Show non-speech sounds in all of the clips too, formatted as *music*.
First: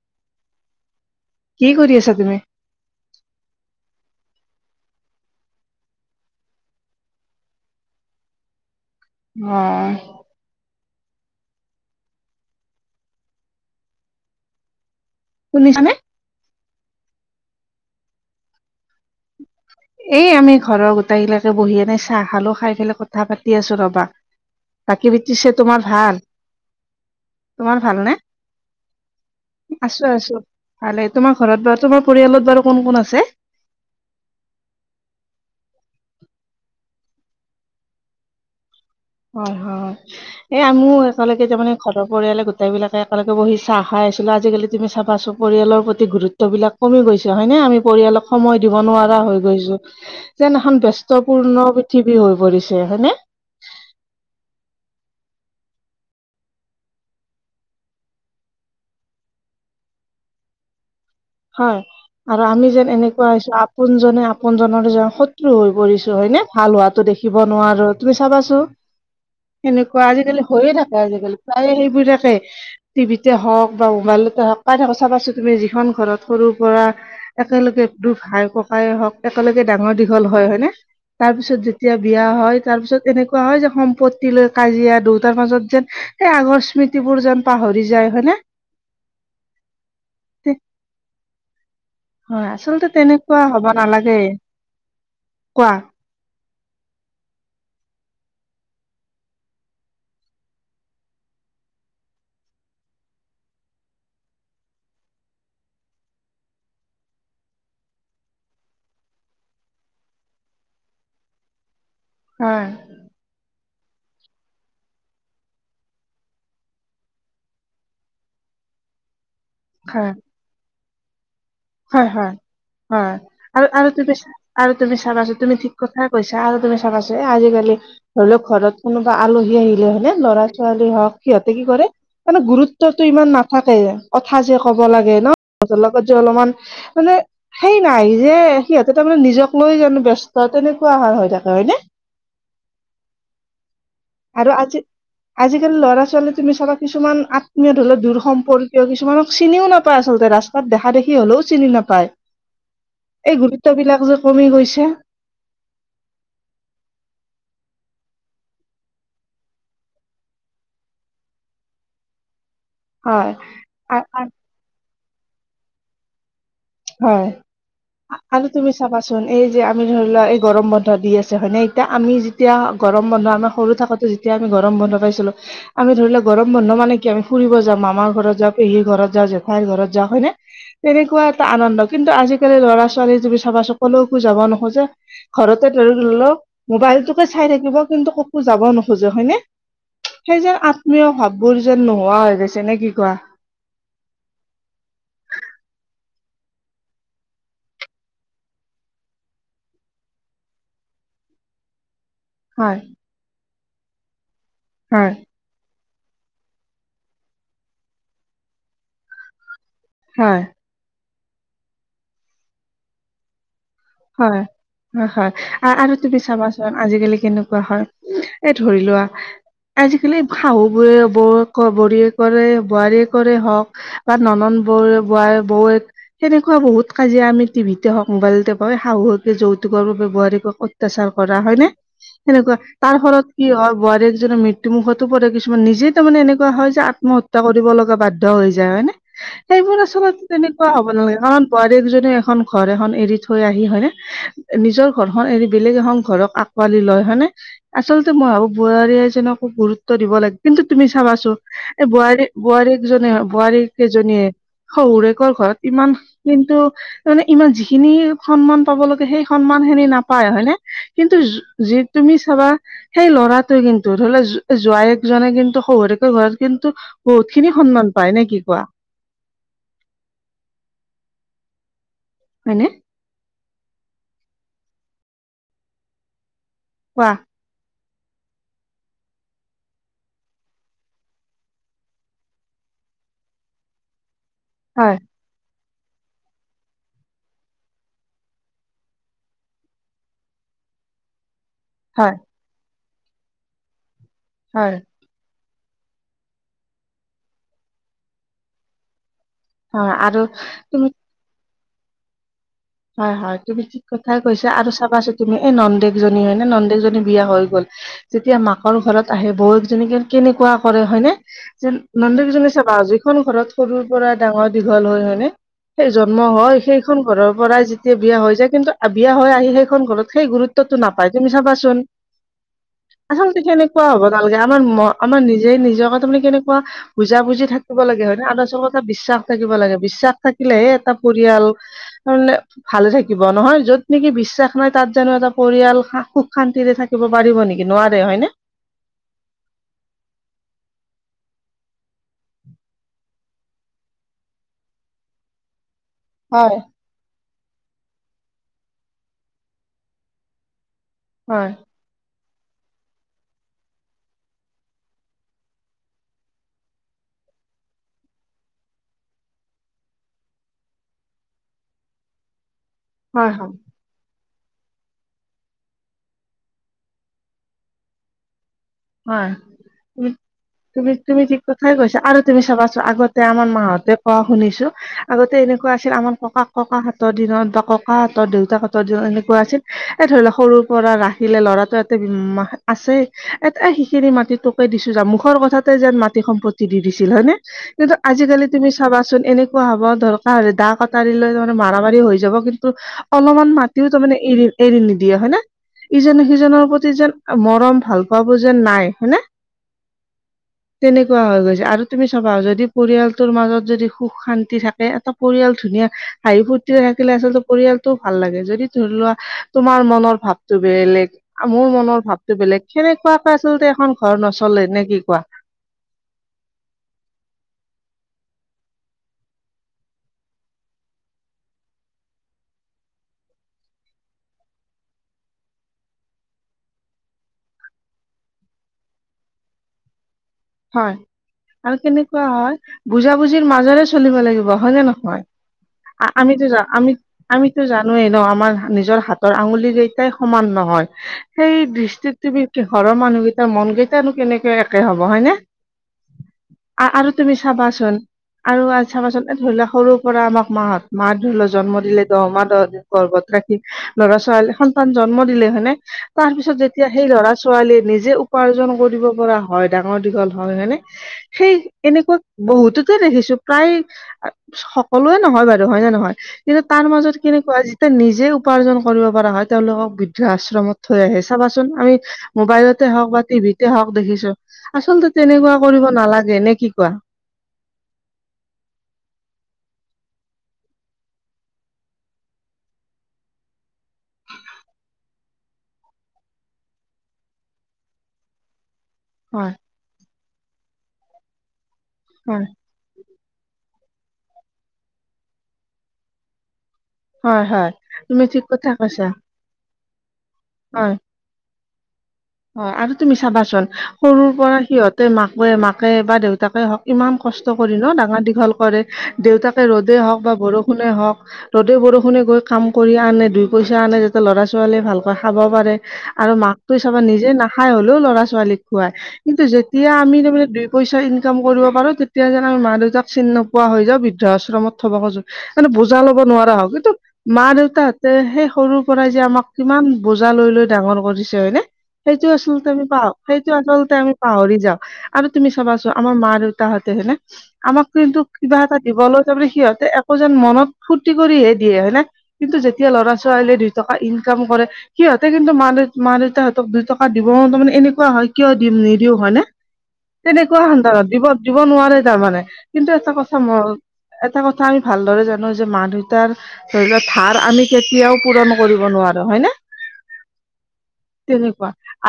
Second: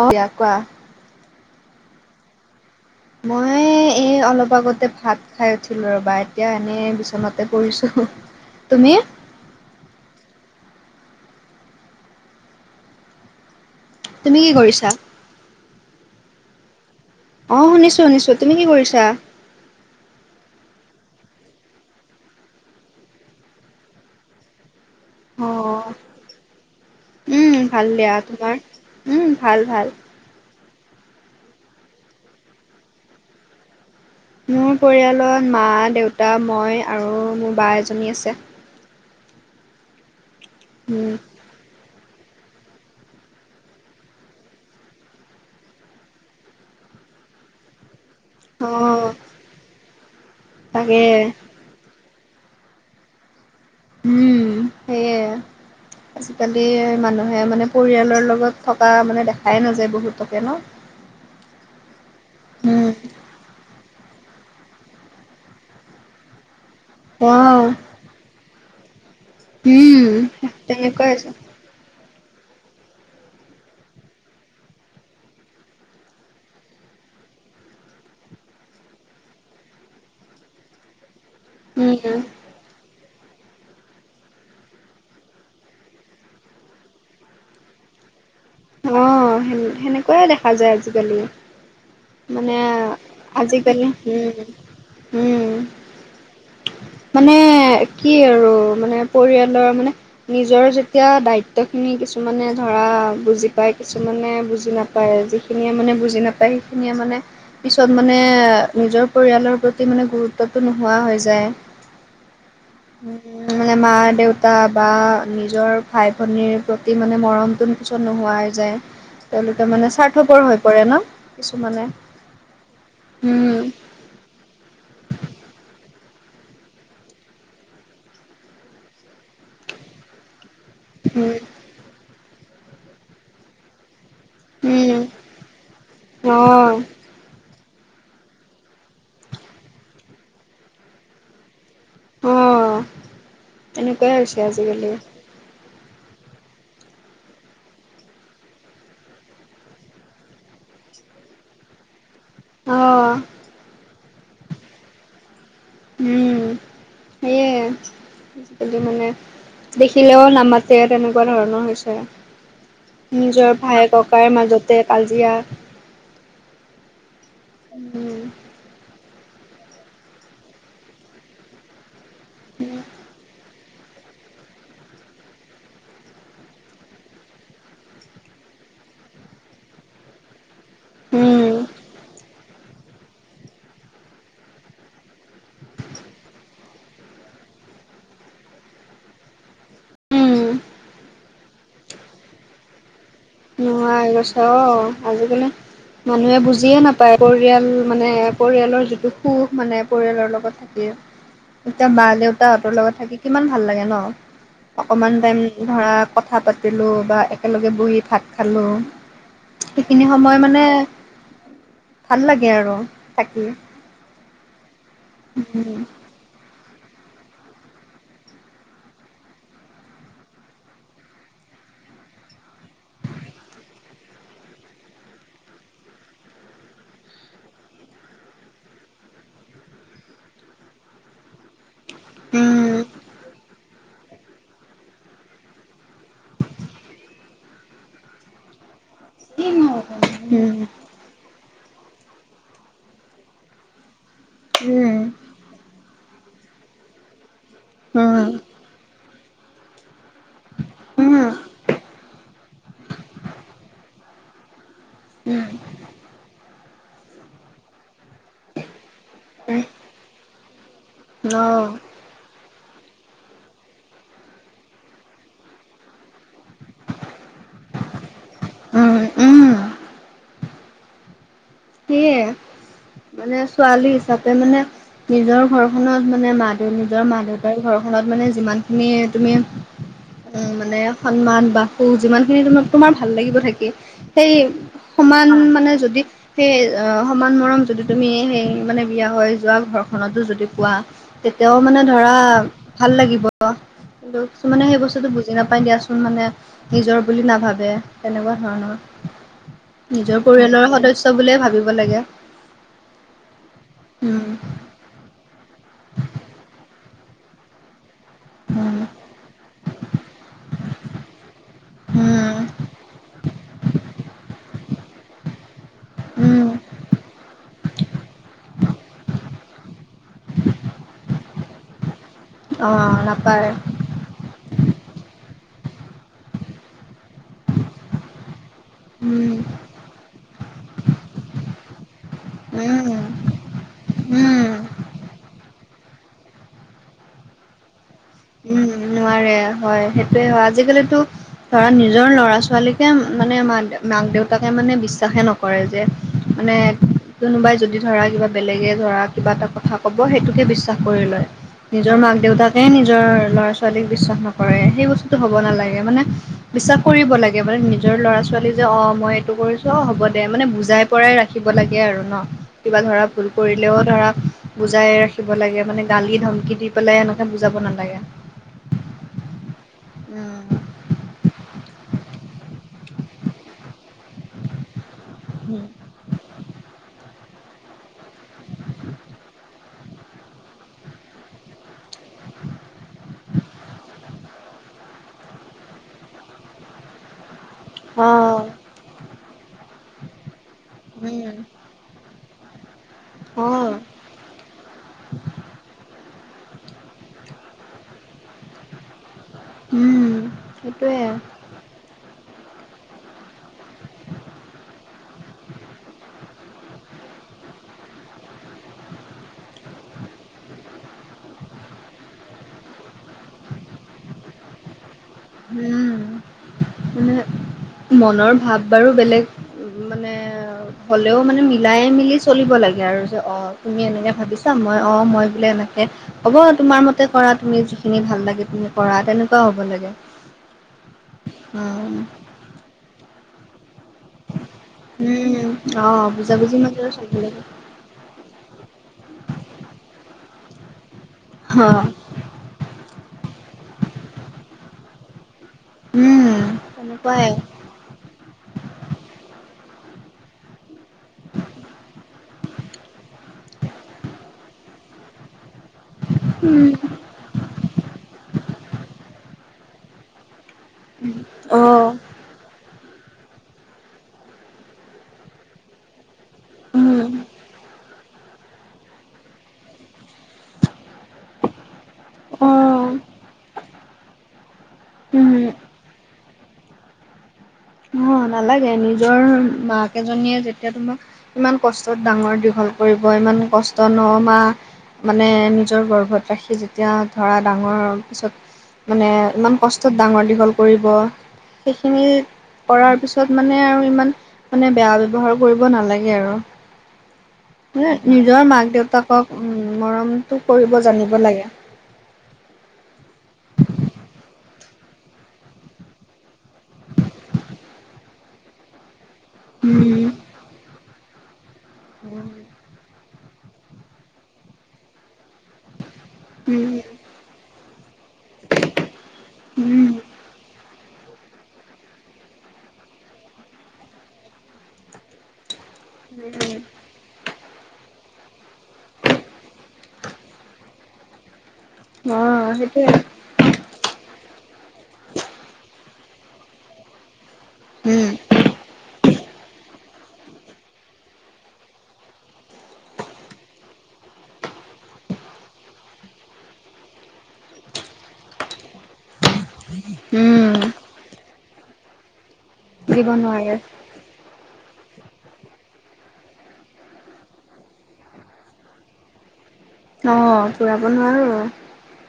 অ দিয়া কোৱা কি কৰি আছা তুমি মই এ অলপ আগতে ভাত খাই উঠিলো ৰবা এতিয়া এনেই বিচনাতে পৰিছো হু তুমি অ তুমি কি কৰিছা শুনিছা নে অ শুনিছো শুনিছো তুমি কি কৰিছা এই আমি ঘৰৰ গোটেইগিলাকে বহি এনে চাহ খালো খাই পেলাই কথা পাতি আছো ৰবা বাকি অ পিছে তোমাৰ ভাল উম তোমাৰ ভাল দিয়া ভালনে? তোমাৰ উম ভাল ভাল আছো আছো ভালে তোমাৰ ঘৰত বা তোমাৰ পৰিয়ালত বাৰু কোন কোন আছে মোৰ পৰিয়ালত মা দেউতা মই আৰু মোৰ বা এজনী আছে হয় হয় এ মোৰ উম একেলগে তাৰমানে ঘৰৰ পৰিয়ালে গোটেইবিলাকে একেলগে বহি চাহ খাই আছিলো আজিকালি তুমি চাবাছো পৰিয়ালৰ প্ৰতি গুৰুত্ব ত্ব বিলাক কমি গৈছে হয়নে আমি পৰিয়ালক সময় অ দিব নোৱাৰা হৈ গৈছো যেন এখন তাকে ব্যস্তপূৰ্ণ পৃথিৱী হৈ পৰিছে হয়নে উম সেইয়ে আজিকালি মানুহে মানে পৰিয়ালৰ লগত থকা মানে দেখাই নাযায় বহুতকে ন হয় আৰু আমি উম যেন এনেকুৱা হৈছো আপোনজনে আপোনজনৰে যেন শত্ৰু হৈ পৰিছো হয়নে ভাল হোৱাত অ দেখিব নোৱাৰো তুমি চাবাচো উম সেনেকুৱা আজিকালি হৈয়ে থাকে তেনেকুৱাই হৈছে। আজিকালি প্ৰায়ে সেইবিলাকে টিভিতে হওক বা মোবাইলতে হওক পাই থাকো চাবাচোন তুমি যিখন ঘৰত সৰু পৰা একেলগে দুখ ভাই ককাই হওঁক একেলগে ডাঙৰ দীঘল হয় হয়নে তাৰপিছত যেতিয়া উম, বিয়া হয় তাৰ পিছত এনেক কোৱা হয় যে সম্পত্তি লৈ কাজিয়া দুইটাৰ মাজত যেন সেই আগৰ স্মৃতি বোৰ যেন পাহৰি যায় হয়নে অ হে হেনেকুৱাই দেখা তে- যায় আজিকালি। হয় মানে আচলতে তেনেকুৱা হব আজিকালি নালাগে হম হম কোৱা মানে কি আৰু মানে পৰিয়ালৰ মানে নিজৰ যেতিয়া দায়িত্ব খিনি কিছুমানে ধৰা বুজি প্ৰায় কিছুমানে বুজি নাপায় যিখিনিয়ে মানে বুজি নাপায় সেইখিনিয়ে মানে পিছত মানে নিজৰ পৰিয়ালৰ প্ৰতি মানে গুৰুত্বটো নোহোৱা হৈ যায়। হয় উম উ মানে মা -দেউতা বা নিজৰ ভাই -ভনীৰ প্ৰতি মানে মৰমটো নিশ্চয় নোহোৱাই যাই তেওঁলোকে মানে হয়, স্বাৰ্থকৰ হৈ পৰে ন কিছুমানে হয় হয় হয় উম, আৰু আৰু তুমি আৰু তুমি চাবাছো তুমি ঠিক কথা কৈছা আৰু তুমি চাবাছোন এ আজিকালি ধৰি লওক ঘৰত কোনোবা আলহী আহিলে হয়নে ল'ৰা ছোৱালী হওক উম, সিহঁতে কি কৰে মানে গুৰুত্বটো ইমান নাথাকে কথা যে ক'ব উম লাগে ন লগৰ লগত যে অলপমান অ', মানে সেই নাই যে সিহঁতে তাৰ মানে নিজক লৈ জানো ব্যস্ত তেনেকুৱা আহাৰ হৈ থাকে হয়নে অ তেনেকুৱাই হৈছে আৰু আজি আজিকালি আজিকালি ল'ৰা-ছোৱালী তুমি চাবা কিছুমান আত্মীয় ধৰিলওক দূৰ সম্পৰ্কীয় কিছুমানক চিনিও নাপায় আচলতে ৰাচ তাত দেখা দেখি হলেও চিনি নাপায় অ', এই গুৰুত্ব বিলাক যে কমি গৈছে উম সেয়ে আজিকালি মানে দেখিলেও নামাতে তেনেকুৱা ধৰণৰ হৈছে হয় নিজৰ আ- আ- ভাই-ককাইৰ মাজতে কাজিয়া হয় উম *unintelligible* আ আৰু তুমি চাবাচোন এই যে আমি ধৰি লোৱা এই গৰম বন্ধ দি আছে হয় নে তে আমি যেতিয়া গৰম বন্ধ আমাৰ সৰু থাকোতে যেতিয়া আমি গৰম বন্ধ পাইছিলোঁ আমি ধৰি লও গৰম বন্ধ মানে কি আমি ফুৰিব যাওঁ মামাৰ ঘৰত যাওঁ পেহীৰ ঘৰত যাওঁ জেঠাইৰ ঘৰত যাওঁ হয়নে কেনেকুৱা এটা উম, আনন্দ কিন্তু আজিকালি ল'ৰা-ছোৱালী তুমি চাবাচোন কলৈকো যাব নোখোজে ঘৰতে ধৰি ল লওক মোবাইলটোকে চাই থাকিব কিন্তু কতো যাব নোখোজে হয়নে সেই উম। যে আত্মীয় ভাৱ বোৰ যেন নোহোৱা হৈ গৈছে নে কি কোৱা নোহোৱা হৈ গৈছে অ আজিকালি মানুহে বুজিয়ে নাপায় পৰিয়াল মানে পৰিয়ালৰ যিটো সুখ মানে পৰিয়ালৰ লগত এতিয়া মা দেউ তাহতৰ হয় লগত থাকি কিমান ভাল লাগে ন হয় অকমান টাইম ধৰা কথা পাতিলোঁ, বা একেলগে বহি ভাত খালোঁ, সেইখিনি হয় সময় মানে ভাল লাগে আৰু থাকি হয় হয় হয় আৰু তুমি চাবাচোন আজিকালি কেনেকুৱা হয় এ ধৰি লোৱা আজিকালি শাহু বোৰে বৌ ক বোৱাৰীয়েকৰ বোৱাৰীয়ে কৰে হওক বা ননন বৌ বোৱাৰ বৌৱেক তেনেকুৱা বহুত কাজিয়া আমি টিভিতে হওক মোবাইলতে হয় শাহুৱেকে যৌতুকৰ বাবে বোৱাৰীয়েকক অত্যাচাৰ কৰা হয় নে সেনেকুৱা উম তাৰ ফলত কি হয় বোৱাৰী জনীৰ মৃত টোমুখতো পৰে কিছুমান নিজেই তাৰমানে এনেকুৱা হয় যে আত্মহত্যা কৰিব লগা বাধ্য হৈ যায় হয় নে উম সেইবোৰ আচলতে উম তেনেকুৱা হ'ব নালাগে কাৰণ বোৱাৰী এজনিয়ে এখন ঘৰ এখন এৰি থৈ আহি হয়নে নিজৰ উম ঘৰখন এৰি বেলেগ এখন ঘৰক আকোৱালি লয় হয়নে আচলতে উম মই ভাবো বোৱাৰী এজনকো গুৰুত্ব দিব লাগ কিন্তু তুমি উম চাবাচোন এই বোৱাৰী বোৱাৰীকজনে বোৱাৰীক সেইজনীয়ে শহুৰে কৰ ঘৰত ইমান কিন্তু তাৰমানে ইমান যিখিনি সন্মান পাব লাগে সেই উম, সন্মান খিনি নাপায় হয়নে কিন্তু অ যি তুমি চাবা সেই ল'ৰাটোৱে কিন্তু ধৰি লোৱা জু জোৱায়েক জনে কিন্তু শহুৰেকৰ ঘৰত কিন্তু বহুত খিনি সন্মান পাই নে কি কোৱা উম উম সেয়ে হয়নে মানে ছোৱালী হিচাপে মানে নিজৰ ঘৰ খনৰ মানে মা দেউ নিজৰ কোৱা মা দেউ তাৰ ঘৰখনত মানে যিমান খিনিয়ে তুমি উ মানে সন্মান বাসু যিমান খিনি ত তোমাৰ ভাল লাগিব থাকি সেই হয় সমান মানে যদি সেই অ সমান মৰম যদি তুমি সেই মানে বিয়া হৈ যোৱা ঘৰখনতো যদি পোৱা তেতিয়াও মানে হয় ধৰা ভাল লাগিব। কিন্তু কিছুমানে হয় সেই বস্তুটো বুজি জি নাপাই দিয়াচোন মানে নিজৰ বুলি নাভাবে, তেনেকুৱা ধৰণৰ। হয় নিজৰ আৰু পৰিয়ালৰ তুমি সদস্য বুলিয়ে ভাবিব লাগে। হয় হয় তুমি ঠিক কথাই উম কৈছা আৰু চ- থাকাছো তুমি এই নন্দেকজনী হয় নে নন্দেকজনী বিয়া হৈ গ'ল- যেতিয়া মাকৰ উম। ঘৰত আহে বৌৱকজনী কে-কেনেকুৱা কৰে হয়নে? যে নন্দকেইজনী চাবা- যিখন ঘৰত সৰুৰ পৰা ডাঙৰ দীঘল হয়, হয়নে? সেই জন্ম হয় সেইখন ঘৰৰ পৰাই যেতিয়া বিয়া হৈ যায় কিন্তু বিয়া হৈ আহি সেইখন ঘৰত সেই গুৰুত্বতটো নাপায় তুমি চাবাচোন আচল'তে কেনে- কোৱা হ'ব নালাগে আমাৰ ম আমাৰ নিজে নিজকে ত মানে কেনেকুৱা, বুজা-বুজি থাকিব লাগে হয় নে? আদচকত এটা বিশ্বাস থাকিব লাগে- বিশ্বাস থাকিলেহে এটা পৰিয়াল তাৰনে ভালে থাকি- থাকিব নহয় য'ত নেকি বিশ্বাস নাই তাত জানো এটা পৰিয়াল সুখ-শান্তিৰে থাকিব পাৰিব নেকি? নোৱাৰে- হয়নে? উম নোৱাৰে হয় সেইটোয়ে হয় আজিকালিতো ধৰা নিজৰ ল'ৰা ছোৱালীকে মানে মা মাক-দেউতাকে মানে বিশ্বাসে নক- কৰে যে- মানে হয় কোনোবাই যদি ধৰা কিবা বেলেগে ধৰা কিবা এটা কথা কব সেইটোকে বিশ্বাস কৰি লয়। হয়। নিজৰ মাক-দেউতাকে নিজৰ ল'ৰা-ছ ছোৱালীক বিশ্বাস নকৰে সেই বস্তুতো হ'ব নালাগে মানে- বিশ্বাস কৰিব লাগে মানে নিজৰ ল'ৰা-ছোৱালী যে অঁ মই এইটো কৰিছো অ হ'ব দে- মানে বুজাই পৰাই ৰাখিব লাগে আৰু ন? কিবা ধৰা ভুল হয় হয়। কৰিলেও ধৰা বুজাই ৰাখিব লাগে মানে গালি-ধমকি দি পেলাই এনেকে বুজাব নালাগে। হয়। উ উম। তুমি তুমি ঠিক কথাই কৈছা আৰু তুমি চাবাচো- আগতে আমাৰ মাহঁতে কোৱা শুনিছো আগতে এনেকুৱা আছিল আমাৰ ককাক ককাহঁতৰ দিনত বা ককাহঁতৰ, দেউতাকহতৰ দিনত এনেকুৱা আছিল- এ ধৰি লক সৰুৰ পৰা ৰাখিলে ল'ৰাটো মাহ আছে এত এ সিখিনি মাটি তুকেই দিছো যা, মুখৰ কথাতে যেন মাটি সম্পত্তি দি দিছিল- হয় নে? কিন্তু আজি-কালি অ'। তুমি চাবাচোন- এনেকুৱা হব দৰকাৰ হ'লে দা ক টাৰি লৈ উম। মানে মাৰা-মাৰি হৈ যাব কিন তু, অলমান অ', মাতিও তাৰমানে এৰি এৰি নিদিয়ে হয় নে? ইজনে সিজনৰ প্ৰতি যেন মৰম ভাল পাৱবোৰ যেন নাই হয়নে? উম, সেইটোৱে। তেনেকুৱা হৈ গৈছে আৰু তুমি চাবা- যদি পৰিয়ালটোৰ মাজত যদি সুখ-শান্তি থাকে, এটা পৰিয়াল ধুনীয়া হাঁহি-ফূৰ্তিৰে থাকিলে আচলতে পৰিয়ালটোও ভাল লাগে, যদি ধৰি লোৱা- তোমাৰ মনৰ ভাৱটো বে-লেগ মোৰ মনৰ ভাৱটো বেলেগ, সেনেকুৱাকে আচলতে এখন ঘৰ নচলে, নে কি কোৱা? উম্, মনৰ ভাব বাৰু বেলেগ মানে এ *unintelligible* হ'লেও মানে মিলাই-মিলি চলিব লাগে আৰু যে- অ তুমি এনেকে ভাবিছা মই অ মই বোলে এনেকে হ'ব তোমাৰ মতে কৰা তুমি যিখিনি ভাল লাগে তুমি কৰা, তেনেকুৱাও হ'ব লাগে। হয়। আৰু উম। কেনেকুৱা হয়- বুজা-বুজিৰ মাজৰে চলিব লাগিব হয় নে নহয়? উম, অ' আমিতো বুজাবুজি যা মাজেৰে আমি চলিব লাগে। আমিতো যা নুই ন আমাৰ নিজৰ হাতৰ আঙুলি কেইটাই সমান নহয়, সেই অ'। দৃষ্টিত তেবে-কে ঘৰৰ মানুহকেইটাৰ মন কেইটানো কেনেকে একে হব- হয় নে? উম। আৰু তেনেকুৱাই তুমি চাবা চোন- আৰু আঁ চাবাচোন? ধৰি লোৱা, সৰুৰ পৰা আমাক মাহত, মাহত ধৰি লওঁ জন্ম দিলে, দহ মাহ দহ দিন গৰ্ভত ৰাখি, ল'ৰা-ছোৱালী, সন্তান জন্ম দিলে। হয়নে? তাৰপিছত, যেতিয়া সেই, লৰা-ছোৱালীয়ে নিজে উপাৰ্জন কৰিব পৰা হয়, ডাঙৰ-দীঘল হয় মানে। সেই, অ', এনেকুৱা বহুততে দেখিছোঁ! প্ৰায়, সকলোৱে নহয় বাৰু। হয় নে নহয়? কিন্তু, তাৰ উম, মাজত কেনেকুৱা, যেতিয়া নিজে, উপাৰ্জন কৰিব পৰা হয়, তেওঁলোকক তো আশ্ৰমত থৈ আহে, চাবাচোন? আমি, মোবাইলতে অ', হওঁক বা টিভিতে হওঁক দেখিছোঁ। আচলতে, উম। তেনেকুৱা কৰিব নালাগে, নে কি কোৱা? অ' নালাগে, নিজৰ মাক এজনীয়ে যেতিয়া, তোমাক ইমান কষ্টত ডাঙৰ-দীঘল কৰিব! ইমান কষ্ট ন- মাহ মানে, নিজৰ গৰ্ভত ৰাখি, যেতিয়া ধৰা, ডাঙৰ হোৱাৰ পিছত মানে, হয় ইমান কষ্টত ডাঙৰ-দীঘল কৰিব! সেইখিনি হয়! কৰাৰ পিছত মানে আৰু ইমান মানে, বেয়া ব্যৱহাৰ কৰিব নালাগে আৰু! হয় হয় মানে, তুমি নিজৰ ঠিক কথা কৈছা মাক-দেউতাকক, উম! মৰমটো কৰিব হয় জানিব লাগে। অ'! আৰু তুমি চাবাচোন? সৰুৰ পৰা সিহঁতে, মাকোৱে, মাকে বা দেউতাকে হওঁক ইমান কষ্ট কৰি ন' ডাঙৰ-দীঘল কৰে! দেউতাকে ৰ'দে উম হওঁক বা বৰষুণে হওঁক, ৰ'দে- বৰষুণে গৈ কাম কৰি আনে। দু পইচা আনে। যাতে, লৰা-ছোৱালীয়ে ভালকৈ খাব পাৰে। আৰু মাকটো নিজে নাখায় হ'লেও, ল'ৰা-ছোৱালীক খুৱাই। কিন্তু, যেতিয়া আমি, তাৰমানে দুই-পইচা ইনকাম কৰিব পাৰোঁ। তেতিয়া যেন, মা-দেউতাক চিন নো কোৱা হৈ যে, বৃদ্ধ আশ্ৰমত থ'ব খোজোঁ। মানে, বোজা ল'ব নোৱাৰা হওঁ। কিন্তু, মা-দেউতাহঁতে, সেই, সৰুৰ পৰাই যে, আমাক কিমান বোজা লৈ-লৈ ডাঙৰ কৰিছে! হয়নে? অ সেইটো, আচলতে আমি, সেইটোৱে পাহ সেইটো আচলতে, আমি পাহৰি যাওঁ। আৰু তুমি চাবাচোন? আমাৰ মা-দেউতাহঁতে হয়নে! আমাক উম কিন্তু, কিবা এটা দিব লৈ তাৰমানে, সিহঁতে একো যেন, মনত ফূৰ্তি কৰিহে দিয়ে। হয় নে? কিন্তু, যেতিয়া ল'ৰা-ছোৱালীয়ে দুই টকা ইনকাম কৰে, সিহঁতে কিন্তু, মা-দেউ, মা-দেউতা দুই টকা দিব। তাৰমানে, এনেকুৱা হয়, কিয় দিম? নিদিওঁ, হয় নে? উম তেনেকুৱা অন্তৰত! দিব দিব নোৱাৰে, তাৰমানে। কিন্তু, দিব এটা কথা নোৱাৰে মোৰ এটা কথা আমি, ভালদৰে জানোঁ যে, মা- দেউতাৰ ধৰি লোৱা, ধাৰ আমি কেতিয়াও, পূৰণ কৰিব নোৱাৰোঁ। হয় নে? অ'! পূৰাব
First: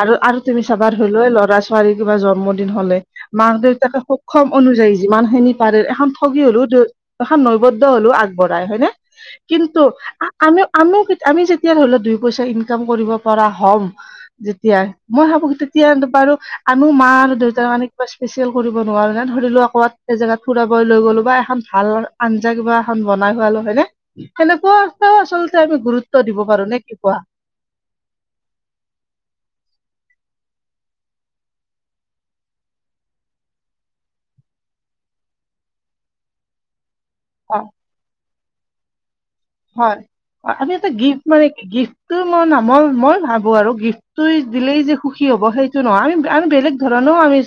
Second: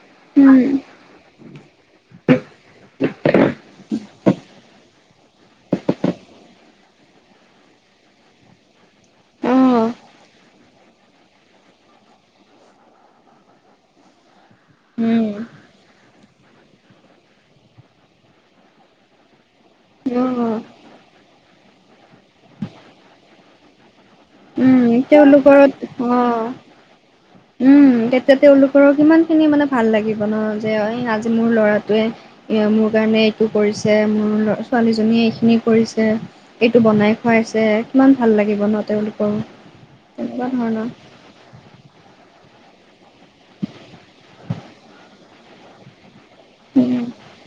আৰু আৰু তুমি উম! চাবা ধৰি ল', ল'ৰা-ছোৱালী কিবা জন্মদিন থ'লে মাক-দেউতাকে সক্ষম অনুযায়ী, যিমানখিনি পাৰে, এখন ঠগী হ'লেও এখন নৈবদ্য হ'লেও আগবঢ়াই। হয় নে? কিন্তু, উম। আমি-আমিও, আমি যেতিয়া, ধৰি লোৱা দুই-পইচা ইনকাম কৰিব পৰা হ'ম, *inaudible* যেতিয়াই, মই অ' ভাবোঁ! তেতিয়া বাৰু আমিও মা আৰু দেউতাৰ মানে, কিবা স্পেচিয়েল কৰিব নোৱাৰোঁ নে! ধৰি লওঁক, ক'ৰবাত এজেগাত ফুৰাব লৈ গ'লো বা এখন ভাল আঞ্জা কিবা, এখন বনাই খোৱালোঁ। হয়নে? উম সেনেকুৱাও *unintelligible* তেওঁলোকৰ আচলতে, আমি গুৰুত্ব দিব অ' পাৰোঁ। নে কি কোৱা? উম! তেতিয়া, তেওঁলোকৰ কিমান খিনি মানে, ভাল লাগিব ন'! যে, এই আজি মোৰ ল'ৰাটোৱে এইয়া, মোৰ কাৰণে এইটো কৰিছে, মোৰ *unintelligible* ছোৱালীজনীয়ে এইখিনি কৰিছে, এইটো বনাই অ খোৱাইছে, কিমান ভাল লাগিব ন'! তেওঁলোকৰো। হয়, তেনেকুৱা আমি ধৰণৰ। এটা গিফ্ট মানে গিফ্টটো মই নামল মই ভাবো আৰু গিফ্টটো দিলেই যে সুখী হ'ব সেই টো নহয় আমি বেলেগ উম ধৰণেও আমি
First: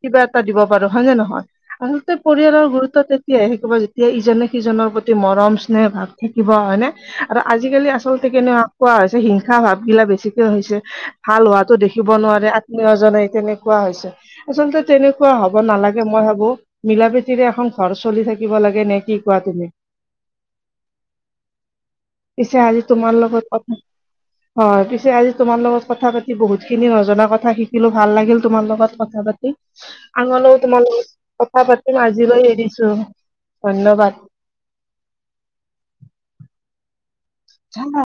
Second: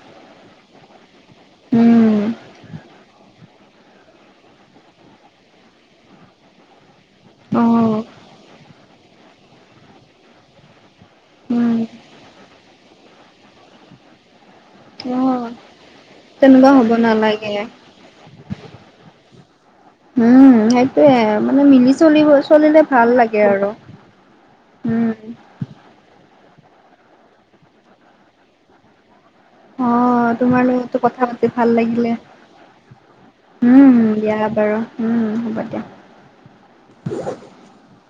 কিবা এটা দিব পাৰো হয় নে নহয়। আচলতে উম পৰিয়ালৰ গুৰুত্ব তেতিয়াই শিকিব যেতিয়া ইজনে সিজনৰ প্ৰতি মৰম স্নেহ ভাৱ থাকিব হয় নে। আৰু আজিকালি অ' আচলতে কেনেকুৱা কোৱা হৈছে হিংসা ভাৱ গিলা বেছিকে হৈছে। ভাল উম হোৱাতো দেখিব নোৱাৰে আত্মীয়জনে তেনেকুৱা হৈছে আচলতে তেনে কুৱা অ' হব নালাগে মই ভাবো তেনেকুৱা হ'ব মিলাপ্ৰীতিৰে নালাগে। এখন ঘৰ চলি থাকিব লাগে নে কি কোৱা তুমি? উম সেইটোয়ে মানে মিলি চলিব পিছে চলিলে আজি ভাল তোমাৰ লাগে লগত আৰু। কথা হয় পিছে উম। আজি তোমাৰ লগত কথা পাতি বহুত খিনি নজনা কথা শিকিলো ভাল লাগিল তোমাৰ লগত কথা পাতি। অ আগলৈও তোমাৰ লগতো লগত পাতি কথা ভাল পাতিম লাগিলে আজিলৈ এৰিছো। উম ধন্যবাদ দিয়া বাৰু হম হ'ব দিয়া। *unintelligible*